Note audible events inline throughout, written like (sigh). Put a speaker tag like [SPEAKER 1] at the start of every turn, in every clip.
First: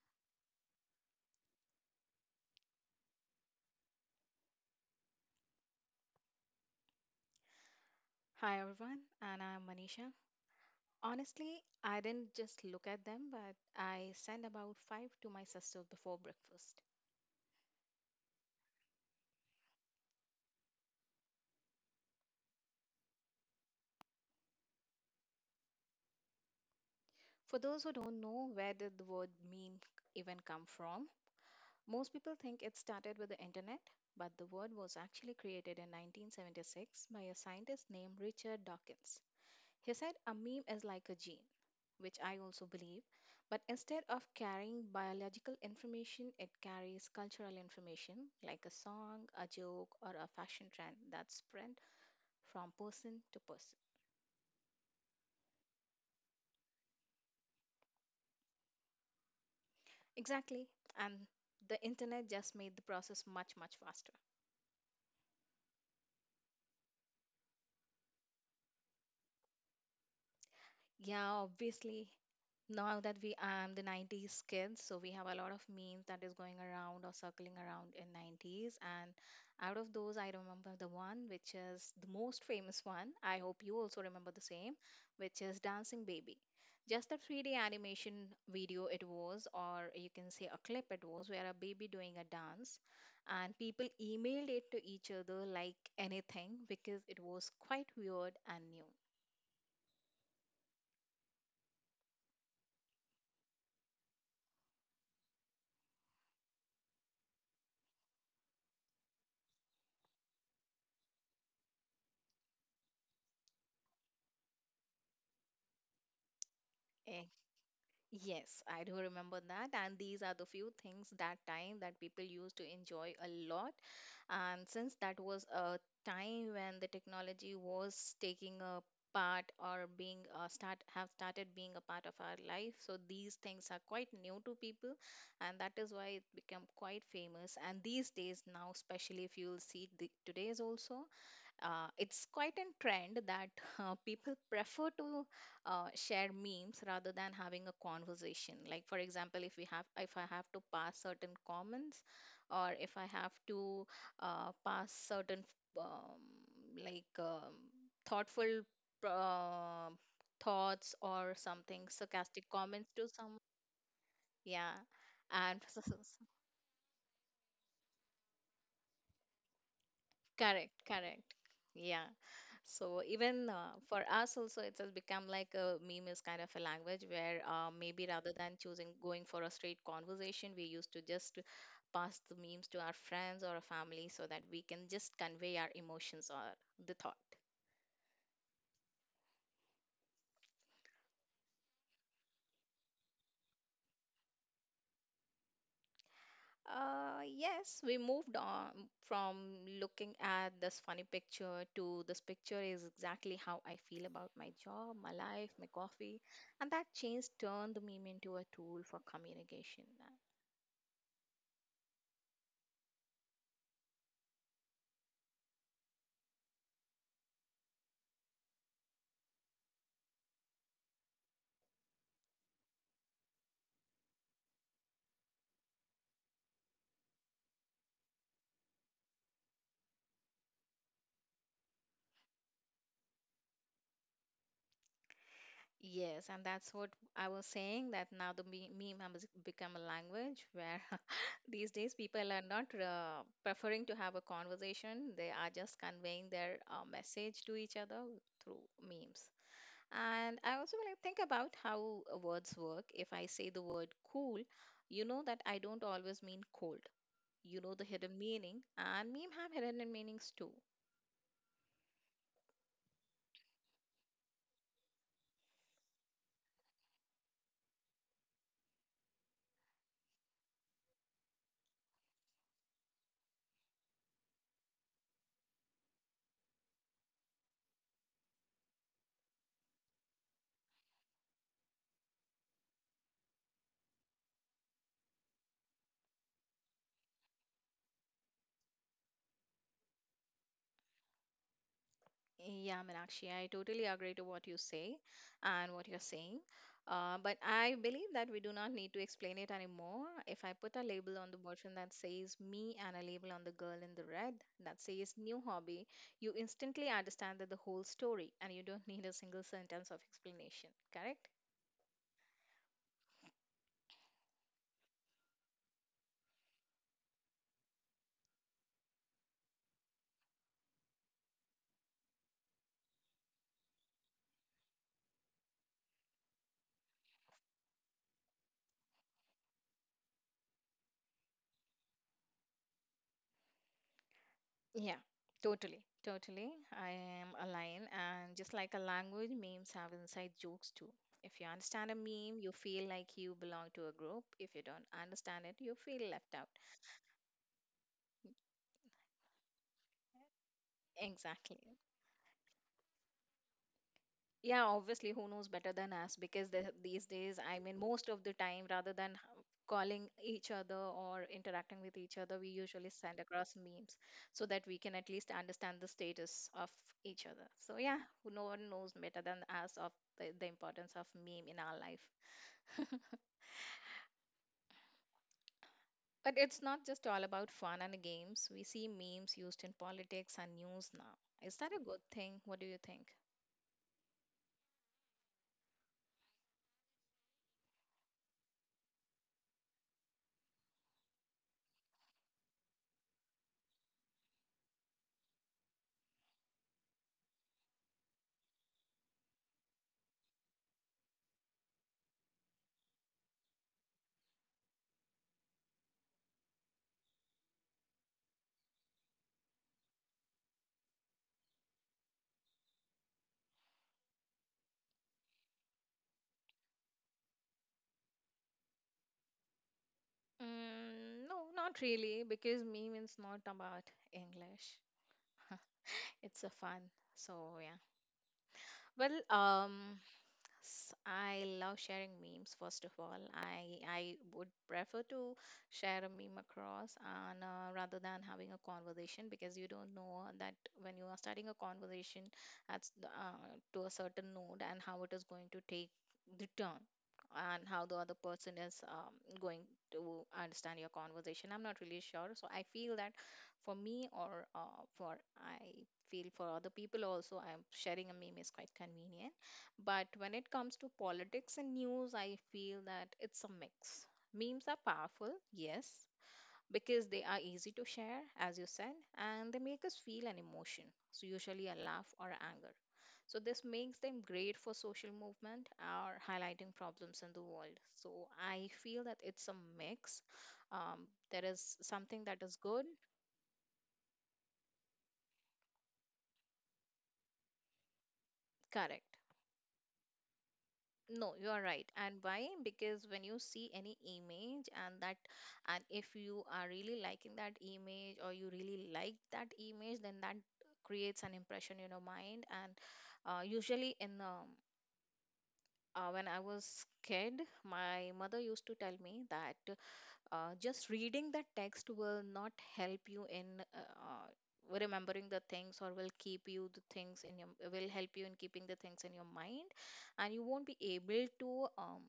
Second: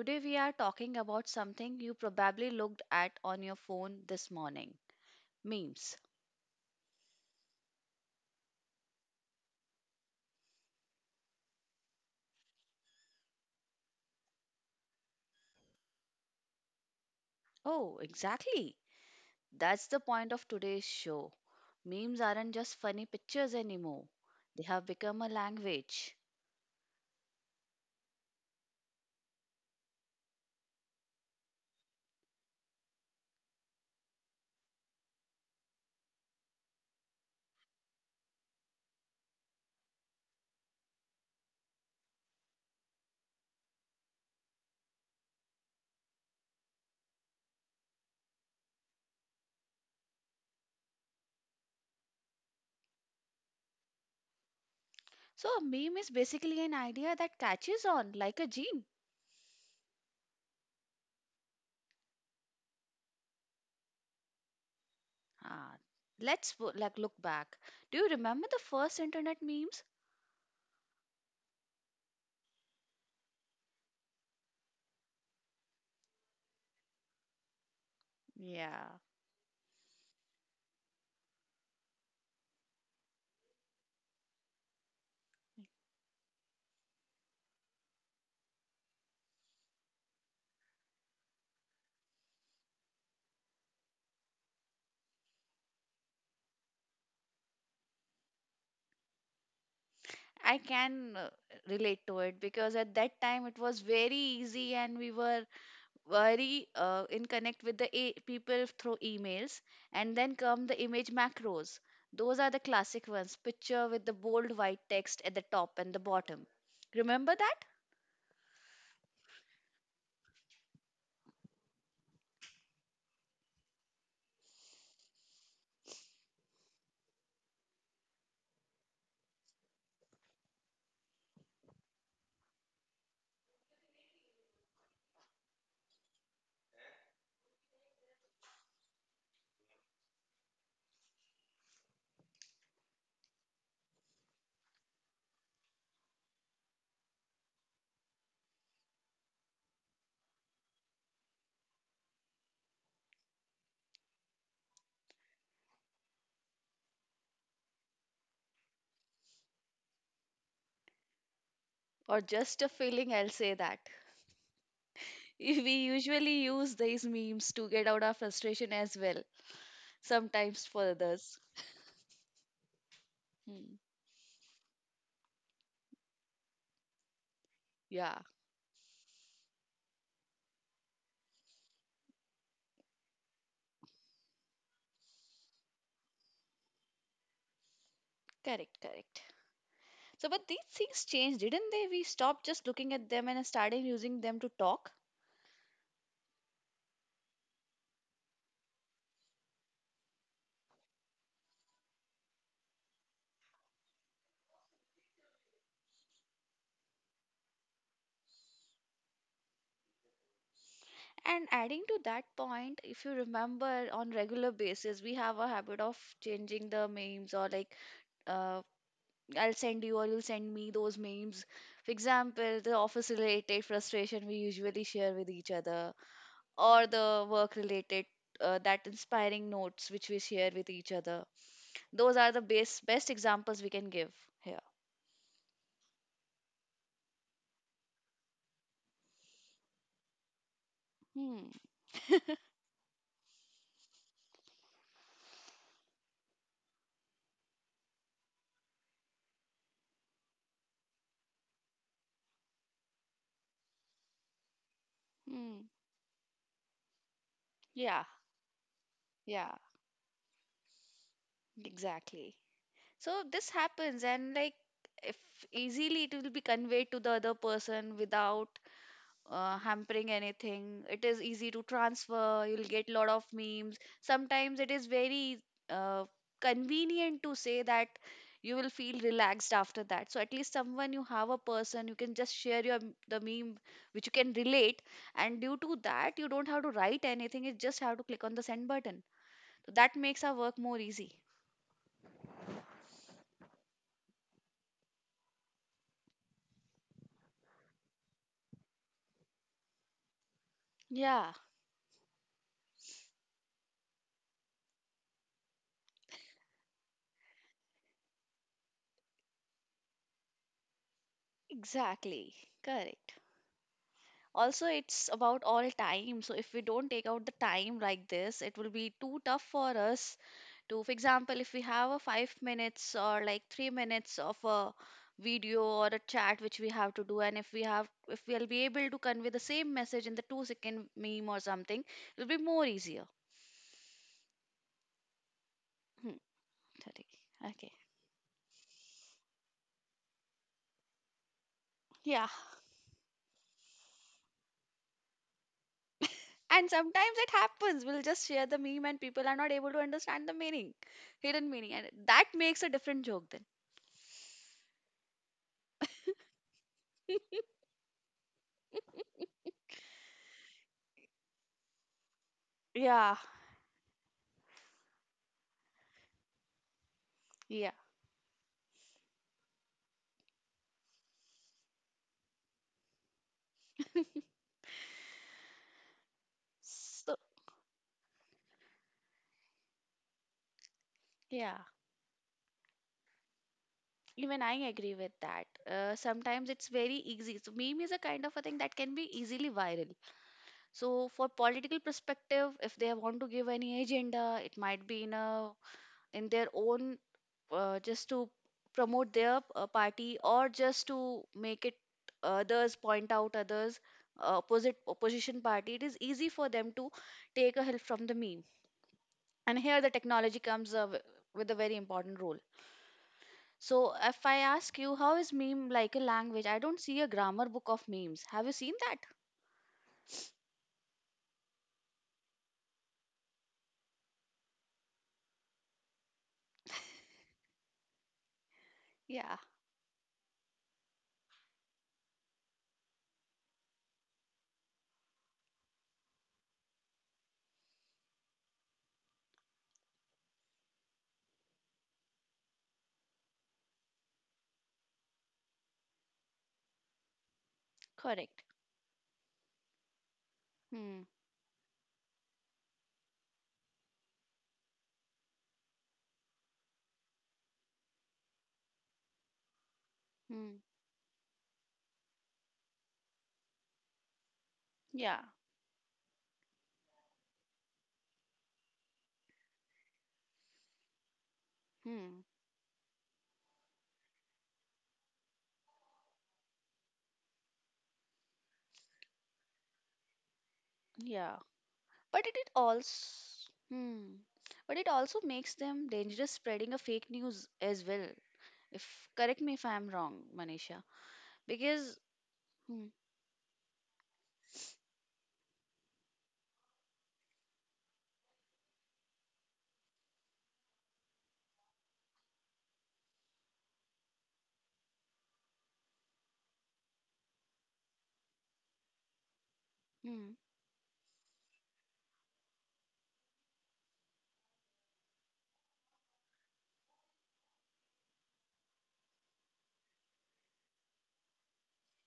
[SPEAKER 1] Today we are talking about something you probably looked at on your phone this morning: memes.
[SPEAKER 2] Hi everyone, and I'm Manisha. Honestly, I didn't just look at them, but I sent about five to my sister before breakfast.
[SPEAKER 1] Oh, exactly. That's the point of today's show. Memes aren't just funny pictures anymore, they have become a language.
[SPEAKER 2] For those who don't know, where did the word meme even come from? Most people think it started with the internet, but the word was actually created in 1976 by a scientist named Richard Dawkins. He said a meme is like a gene, which I also believe. But instead of carrying biological information, it carries cultural information like a song, a joke, or a fashion trend that's spread from person to person.
[SPEAKER 1] So, a meme is basically an idea that catches on like a gene.
[SPEAKER 2] Exactly. And the internet just made the process much, much faster.
[SPEAKER 1] Ah, let's look back. Do you remember the first internet memes?
[SPEAKER 2] Yeah, obviously. Now that we I'm the 90s kids, so we have a lot of memes that is going around or circling around in 90s.
[SPEAKER 1] Yeah.
[SPEAKER 2] And out of those, I remember the one which is the most famous one. I hope you also remember the same, which is Dancing Baby. Just a 3D animation video it was, or you can say a clip it was, where a baby doing a dance. And people emailed it to each other like anything because it was quite weird and new.
[SPEAKER 1] I can relate to it because at that time it was very easy and we were very in connect with the people through emails. And then come the image macros. Those are the classic ones, picture with the bold white text at the top and the bottom.
[SPEAKER 2] Eh,
[SPEAKER 1] Remember that?
[SPEAKER 2] Yes, I do remember that. And these are the few things that time that people used to enjoy a lot. And since that was a time when the technology was taking a part or being started being a part of our life, so these things are quite new to people, and that is why it became quite famous. And these days now, especially if you'll see today's also, it's quite a trend that (laughs) people prefer to share memes, rather than having a conversation. Like, for example, if we have if I have to pass certain comments, or if I have to pass certain, um, like, thoughtful, uh, thoughts or something
[SPEAKER 1] Or
[SPEAKER 2] sarcastic
[SPEAKER 1] just a
[SPEAKER 2] comments to
[SPEAKER 1] feeling, I'll
[SPEAKER 2] some.
[SPEAKER 1] say that.
[SPEAKER 2] Yeah.
[SPEAKER 1] (laughs)
[SPEAKER 2] And
[SPEAKER 1] We
[SPEAKER 2] (laughs)
[SPEAKER 1] usually use these memes to get out our frustration as well,
[SPEAKER 2] correct,
[SPEAKER 1] sometimes for
[SPEAKER 2] correct.
[SPEAKER 1] others.
[SPEAKER 2] Yeah. So even,
[SPEAKER 1] Hmm.
[SPEAKER 2] for us also, it has become like a meme is kind of a language where, maybe
[SPEAKER 1] Yeah,
[SPEAKER 2] rather than choosing going for a straight conversation, we used to just pass the memes to our friends or our family so that we can just convey our emotions or the thought.
[SPEAKER 1] correct, correct. So, but these things changed, didn't they? We stopped just looking at them and started using them to talk.
[SPEAKER 2] Yes, we moved on from looking at this funny picture to this picture is exactly how I feel about my job, my life, my coffee, and that change turned the meme into a tool for communication.
[SPEAKER 1] And adding to that point, if you remember, on regular basis, we have a habit of changing the memes or like, uh, I'll send you or you'll send me those memes. For example, the office-related frustration we usually share with each other, or the work-related. That inspiring notes which we share with each other. Those are the best examples we can give here.
[SPEAKER 2] Yes, and that's what I was saying, that now the meme has become a language where (laughs)
[SPEAKER 1] Hmm.
[SPEAKER 2] these days people are not preferring to have a conversation. They are just conveying their message to each other through memes. And I also want to think about how words work. If I say the word cool, you know that I
[SPEAKER 1] Hmm.
[SPEAKER 2] don't always mean cold. You know the
[SPEAKER 1] Yeah.
[SPEAKER 2] hidden meaning, and meme have
[SPEAKER 1] Yeah.
[SPEAKER 2] hidden meanings too.
[SPEAKER 1] Exactly. So this happens, and like if easily it will be conveyed to the other person without hampering anything. It is easy to transfer. You'll get lot of memes. Sometimes it is very uh, convenient to say that you will feel relaxed after that. So at least someone, you have a person you can just share your the meme which you can relate, and due to that you don't have to write anything. You just have to click on the send button. So that makes our work more easy.
[SPEAKER 2] Yeah, Meenakshi, I totally agree to what you say and what you're saying. But I believe that we do not need to explain it anymore. If I put a label on the
[SPEAKER 1] Yeah.
[SPEAKER 2] bottle that says me and a label on the girl in the red that says new hobby, you instantly understand that the whole story and you don't need a single sentence of explanation, correct?
[SPEAKER 1] Exactly. Correct. Also, it's about all time. So, if we don't take out the time like this, it will be too tough for us to, for example, if we have a 5 minutes or like 3 minutes of a video or a chat which we have to do, and if we have, if we'll be able to convey the same message in the 2 second meme or something, it'll be more easier.
[SPEAKER 2] Yeah, totally.
[SPEAKER 1] Hmm.
[SPEAKER 2] Totally. I
[SPEAKER 1] Sorry.
[SPEAKER 2] am
[SPEAKER 1] Okay.
[SPEAKER 2] aligned. And just like a language, memes have inside jokes too. If you understand a
[SPEAKER 1] Yeah.
[SPEAKER 2] meme, you feel like you belong to a group. If you don't understand it, you feel left out.
[SPEAKER 1] And sometimes it happens. We'll just share the meme and people are not able to understand the meaning, hidden meaning.
[SPEAKER 2] Exactly.
[SPEAKER 1] And that makes a different joke then.
[SPEAKER 2] Yeah, obviously, who knows better than us? Because these days, I mean, most of the time, rather than calling each other or interacting with each other, we usually
[SPEAKER 1] Yeah,
[SPEAKER 2] send across memes so that we can at least understand the status of each other.
[SPEAKER 1] yeah.
[SPEAKER 2] So, yeah, no one knows better than us of the importance of meme in our life. (laughs) But it's not just
[SPEAKER 1] So,
[SPEAKER 2] all about fun and games. We see memes used in politics and news now. Is
[SPEAKER 1] yeah,
[SPEAKER 2] that a good thing? What do you think?
[SPEAKER 1] even I agree with that. Sometimes it's very easy. So, meme is a kind of a thing that can be easily viral. So, for political perspective, if they want to give any agenda, it might be in a in their own just to promote their party or just to make it others, point out others opposite opposition party. It is easy for them to take a help from the meme, and here the technology comes with a very important role. So if I ask you, how is meme like a language? I don't see a grammar book of memes. Have you seen that?
[SPEAKER 2] No, not really, because meme is not about English. It's a fun. So yeah. Well,
[SPEAKER 1] Yeah.
[SPEAKER 2] I love sharing memes, first of all. I would prefer to share a meme across and, rather than having a conversation, because you don't know that when you are starting a conversation to a certain node and how it is going to take the turn and how the other
[SPEAKER 1] Correct.
[SPEAKER 2] person is, going to understand your
[SPEAKER 1] Hmm.
[SPEAKER 2] conversation. I'm not really sure. So I feel that for me, or for I feel for other people also, I'm sharing a meme is quite convenient, but when it
[SPEAKER 1] Hmm.
[SPEAKER 2] comes to politics and news, I feel that it's a mix. Memes are
[SPEAKER 1] Yeah.
[SPEAKER 2] powerful, yes, because they are easy to share, as you said, and they make us feel an emotion, so usually a laugh or
[SPEAKER 1] Hmm.
[SPEAKER 2] anger. So this makes them great for social movement or highlighting problems in the world. So I feel that it's a mix.
[SPEAKER 1] Yeah.
[SPEAKER 2] There is something
[SPEAKER 1] But it,
[SPEAKER 2] that
[SPEAKER 1] it
[SPEAKER 2] is good.
[SPEAKER 1] also, hmm, but it also makes them dangerous, spreading a fake news as well. If
[SPEAKER 2] Correct.
[SPEAKER 1] correct me if I'm wrong, Manisha,
[SPEAKER 2] No, you are right.
[SPEAKER 1] because
[SPEAKER 2] And why?
[SPEAKER 1] hmm,
[SPEAKER 2] Because when you see any image and that, and if you are really liking that image or you really like that image, then that creates an impression in your mind. And usually, in when I was kid, my mother used to tell me that,
[SPEAKER 1] hmm,
[SPEAKER 2] just reading the text will not help you in, remembering the things, or will keep you the things in your will help you in keeping the things in your mind, and you won't be able to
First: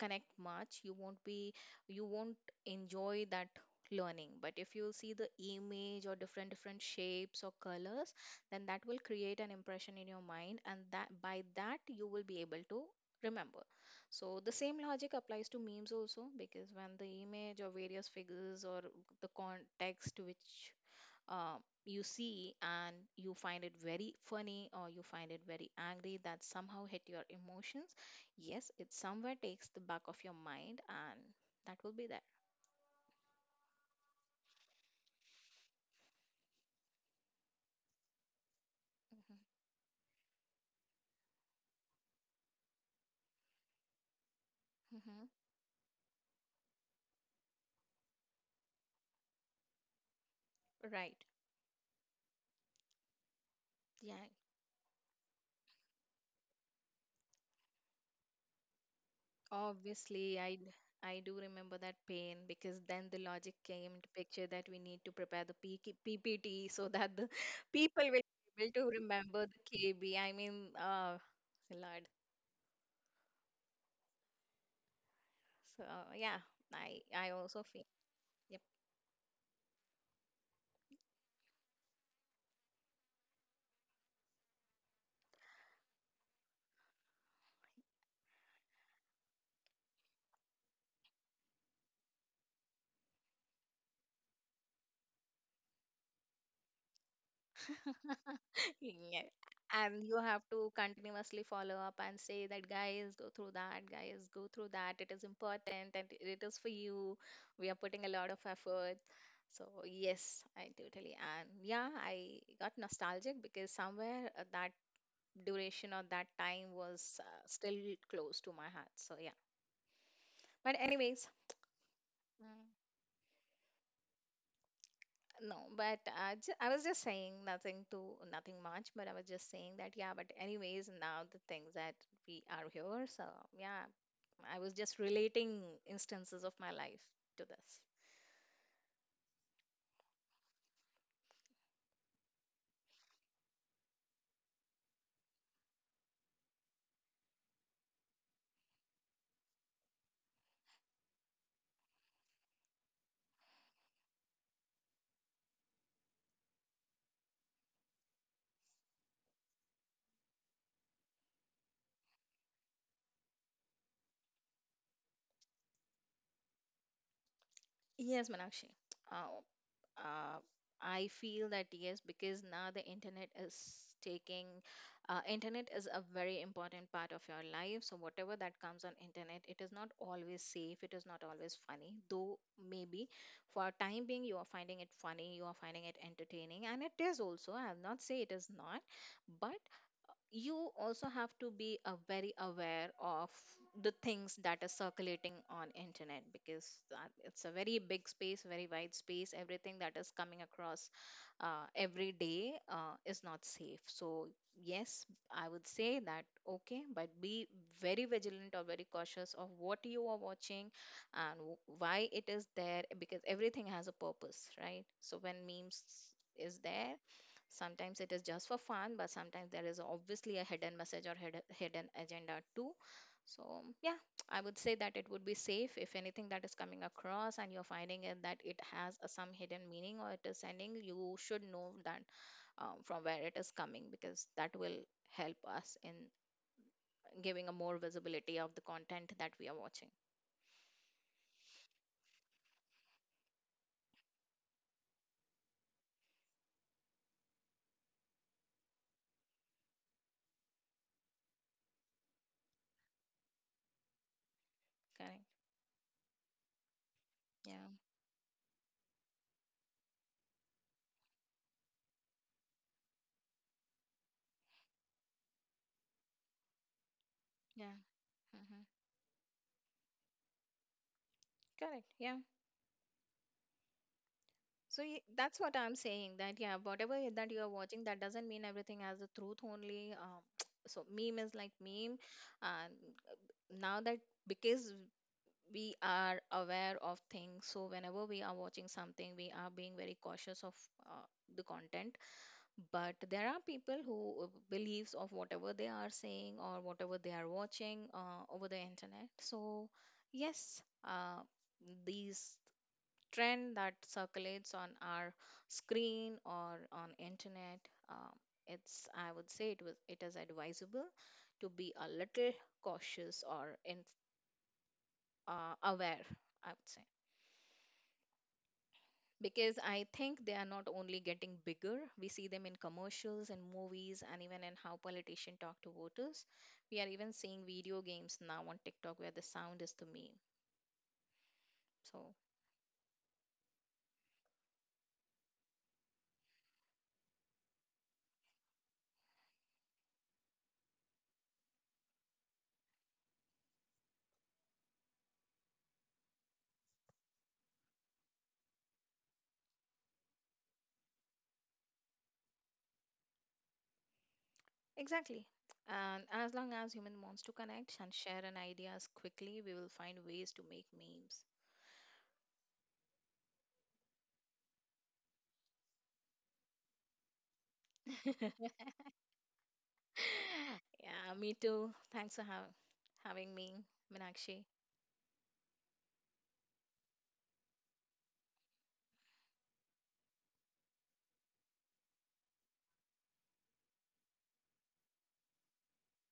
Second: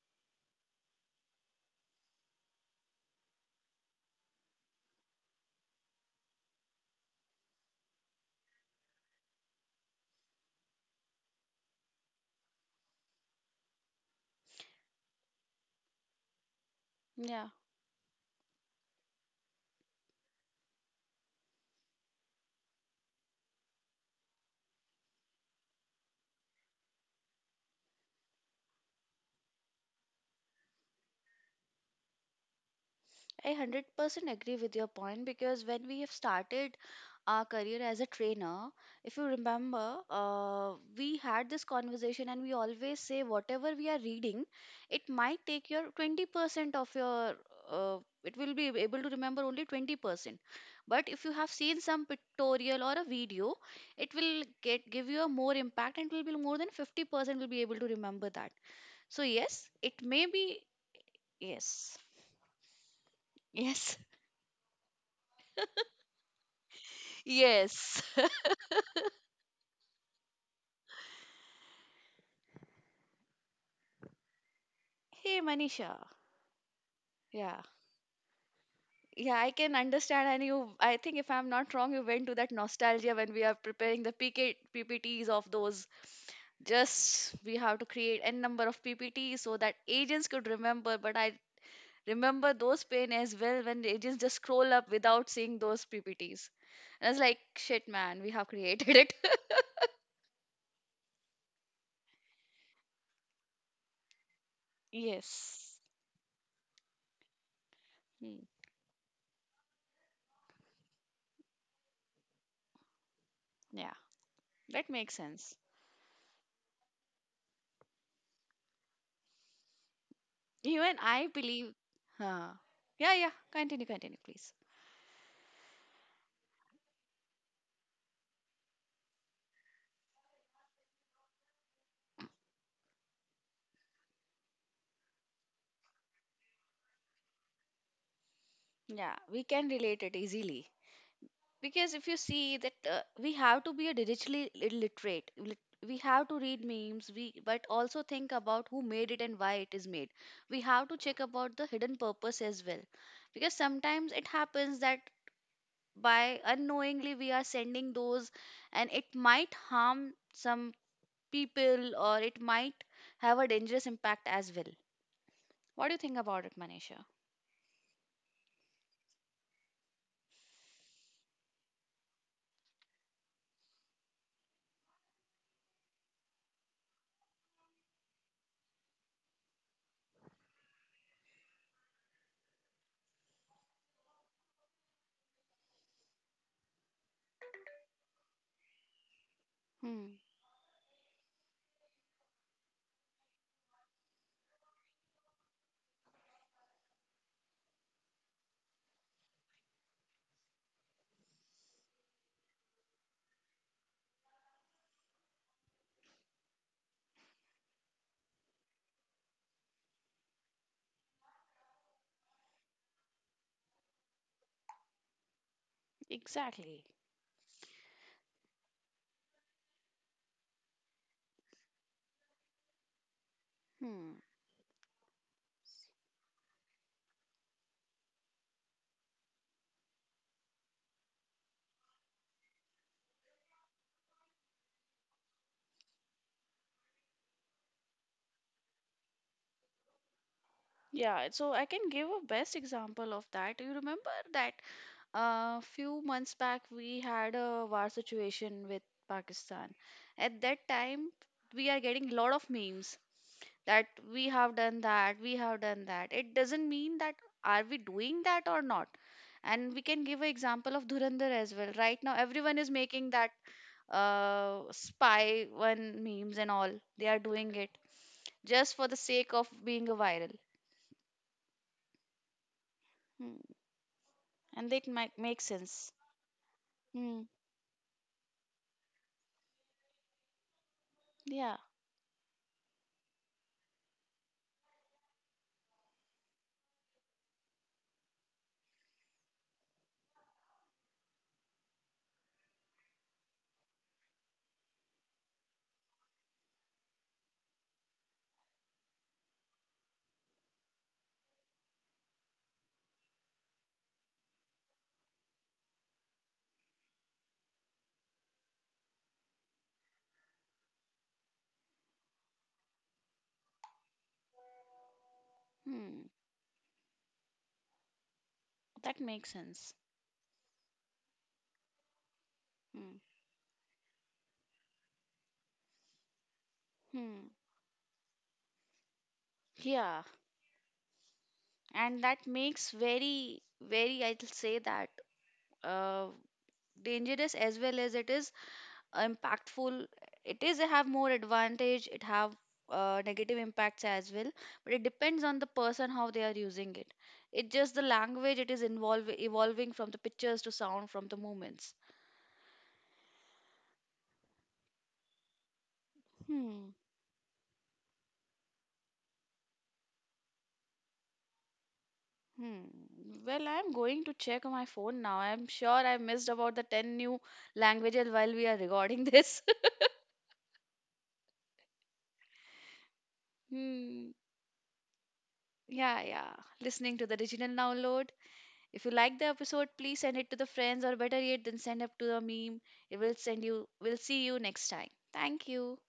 [SPEAKER 2] connect much. You won't enjoy that learning. But if you see the image or different different shapes or colors, then that will create an impression in your mind, and that, you will be able to remember. So the same logic applies to memes also, because when the
[SPEAKER 1] yeah.
[SPEAKER 2] image or various figures or the context, which uh, you see, and you find it very funny or you find it very angry, that somehow hit your emotions. Yes, it somewhere takes the back of your mind and that will be there.
[SPEAKER 1] I 100% agree with your point, because when we have started our career as a trainer, if you remember, we had this conversation and we always say whatever we are reading,
[SPEAKER 2] Hmm.
[SPEAKER 1] it
[SPEAKER 2] Hmm.
[SPEAKER 1] might take your 20% of your, uh, it will be able to remember only 20%. But
[SPEAKER 2] Right.
[SPEAKER 1] if you have seen some pictorial or a video, it
[SPEAKER 2] Yeah.
[SPEAKER 1] will get give you a more impact and it will be more than 50% will be able to remember that. So yes, it may
[SPEAKER 2] Obviously, i d-
[SPEAKER 1] be
[SPEAKER 2] i do remember that
[SPEAKER 1] yes.
[SPEAKER 2] pain, because then the logic came
[SPEAKER 1] Yes.
[SPEAKER 2] into picture that we need to prepare the ppt so that the (laughs) people
[SPEAKER 1] (laughs) Yes.
[SPEAKER 2] will be able to remember the kb, I mean, lord.
[SPEAKER 1] Hey
[SPEAKER 2] So
[SPEAKER 1] Manisha.
[SPEAKER 2] yeah. I also
[SPEAKER 1] Yeah.
[SPEAKER 2] feel. Yep.
[SPEAKER 1] Yeah, I can understand and you, I think if I'm not wrong, you went to that nostalgia when we are preparing the PK, PPTs of those. Just we have to create n number of PPTs so that agents could remember, but I remember those pain as well when the agents just scroll up without seeing those PPTs. And I was like, shit
[SPEAKER 2] (laughs)
[SPEAKER 1] man, we have
[SPEAKER 2] Yeah.
[SPEAKER 1] created it.
[SPEAKER 2] And you have to continuously follow up and say that, guys, go through that, guys, go through that. It is
[SPEAKER 1] (laughs)
[SPEAKER 2] important and
[SPEAKER 1] Yes.
[SPEAKER 2] it is for you. We are putting a lot of
[SPEAKER 1] Hmm.
[SPEAKER 2] effort. So, yes, I totally. And yeah, I got nostalgic because
[SPEAKER 1] Yeah.
[SPEAKER 2] somewhere, that
[SPEAKER 1] That makes sense.
[SPEAKER 2] duration or that time was, still close to my heart. So, yeah. But,
[SPEAKER 1] Even
[SPEAKER 2] anyways.
[SPEAKER 1] I believe,
[SPEAKER 2] mm,
[SPEAKER 1] huh. Yeah, yeah. Continue, continue, please.
[SPEAKER 2] No, but I was just saying, nothing much, but I was just saying that yeah, but anyways, now the things that we are here, so yeah, I was just relating instances of my life to this.
[SPEAKER 1] Yeah, we can relate it easily because if you see that we have to be a we have to read memes, we but also think about who made it and why it is made. We have to check about the hidden purpose as well, because sometimes it happens that by unknowingly we are sending those, and it might harm some people or it might have a dangerous impact as well. What do you think about it, Manisha?
[SPEAKER 2] Yes, Manakshi. uh, I feel that yes, because now the internet is, taking, a very important part of your life. So whatever that comes on internet, it is not always safe. It is not always funny, though maybe for time being you are finding it funny, you are finding it entertaining, and it is also. I'll not say it is not, but
[SPEAKER 1] Hmm,
[SPEAKER 2] you also have to be very aware of the things that are circulating on internet, because it's a very big space, very wide space. Everything that is coming across every day is not safe. So yes, I would say that okay, but be very vigilant or very cautious of what you are watching, and why it is there, because everything has a purpose, right? So when memes is
[SPEAKER 1] exactly.
[SPEAKER 2] there, sometimes it is just for fun, but sometimes there is obviously a hidden message or hidden agenda too. So, yeah,
[SPEAKER 1] Hmm.
[SPEAKER 2] I would say that it would be safe, if anything that is coming across and you're finding it that it has some hidden meaning or it is sending, you should know that, from where it is coming, because that will help us in giving a more visibility of the content that we are watching.
[SPEAKER 1] Yeah, so I can give a best example of that. You remember that a few months back we had a war situation with Pakistan. At that time, we are getting a lot of memes that we have done
[SPEAKER 2] Correct.
[SPEAKER 1] that, we have done that. It doesn't mean that
[SPEAKER 2] Yeah.
[SPEAKER 1] are we doing that or not. And we can give an example of Dhurandhar as well. Right now, everyone is making that spy one memes and all. They are doing
[SPEAKER 2] Yeah.
[SPEAKER 1] it
[SPEAKER 2] Hmm.
[SPEAKER 1] just for the sake of being a viral.
[SPEAKER 2] Correct. Yeah.
[SPEAKER 1] Hmm. And
[SPEAKER 2] So
[SPEAKER 1] that might
[SPEAKER 2] that's
[SPEAKER 1] make
[SPEAKER 2] what I'm
[SPEAKER 1] sense.
[SPEAKER 2] saying, that yeah, whatever
[SPEAKER 1] Hmm.
[SPEAKER 2] that you are watching, that doesn't mean everything as the truth only. (tsk) So meme is like
[SPEAKER 1] Yeah.
[SPEAKER 2] meme, and now that because we are aware of things, so whenever we are watching something, we are being very cautious of uh, the content. But there are people who believes of whatever they are saying or whatever they are watching over the internet. So yes, these trend that circulates on our screen or on internet, um, it's I would say, it is advisable to be a little cautious or, aware,
[SPEAKER 1] Hmm.
[SPEAKER 2] I would say,
[SPEAKER 1] That makes
[SPEAKER 2] because I
[SPEAKER 1] sense.
[SPEAKER 2] think they are not only getting bigger. We see them in
[SPEAKER 1] Hmm.
[SPEAKER 2] commercials and movies, and even in how politicians talk to voters. We are even seeing
[SPEAKER 1] Hmm.
[SPEAKER 2] video games now on TikTok where the sound is the meme.
[SPEAKER 1] Yeah.
[SPEAKER 2] So,
[SPEAKER 1] And that makes very, very, I'll say that, uh, dangerous as well as it is impactful. It is have more advantage. It have negative impacts as well. But it depends on the person how they are using it. It just the language. It is involve evolving from the pictures to sound, from the movements.
[SPEAKER 2] exactly. And as long as
[SPEAKER 1] Hmm.
[SPEAKER 2] human wants to connect and share an ideas quickly, we will find ways to make memes.
[SPEAKER 1] Hmm. Well, I'm going to check on my phone now. I'm sure I missed about the 10 new languages
[SPEAKER 2] (laughs)
[SPEAKER 1] while we are recording this. (laughs)
[SPEAKER 2] Yeah, me too. Thanks for having me,
[SPEAKER 1] Hmm.
[SPEAKER 2] Minakshi.
[SPEAKER 1] Yeah, yeah. Listening to the original download. If you like the episode, please send it to the friends, or better yet, then send it to the meme. It will send you, we'll see you next time. Thank you.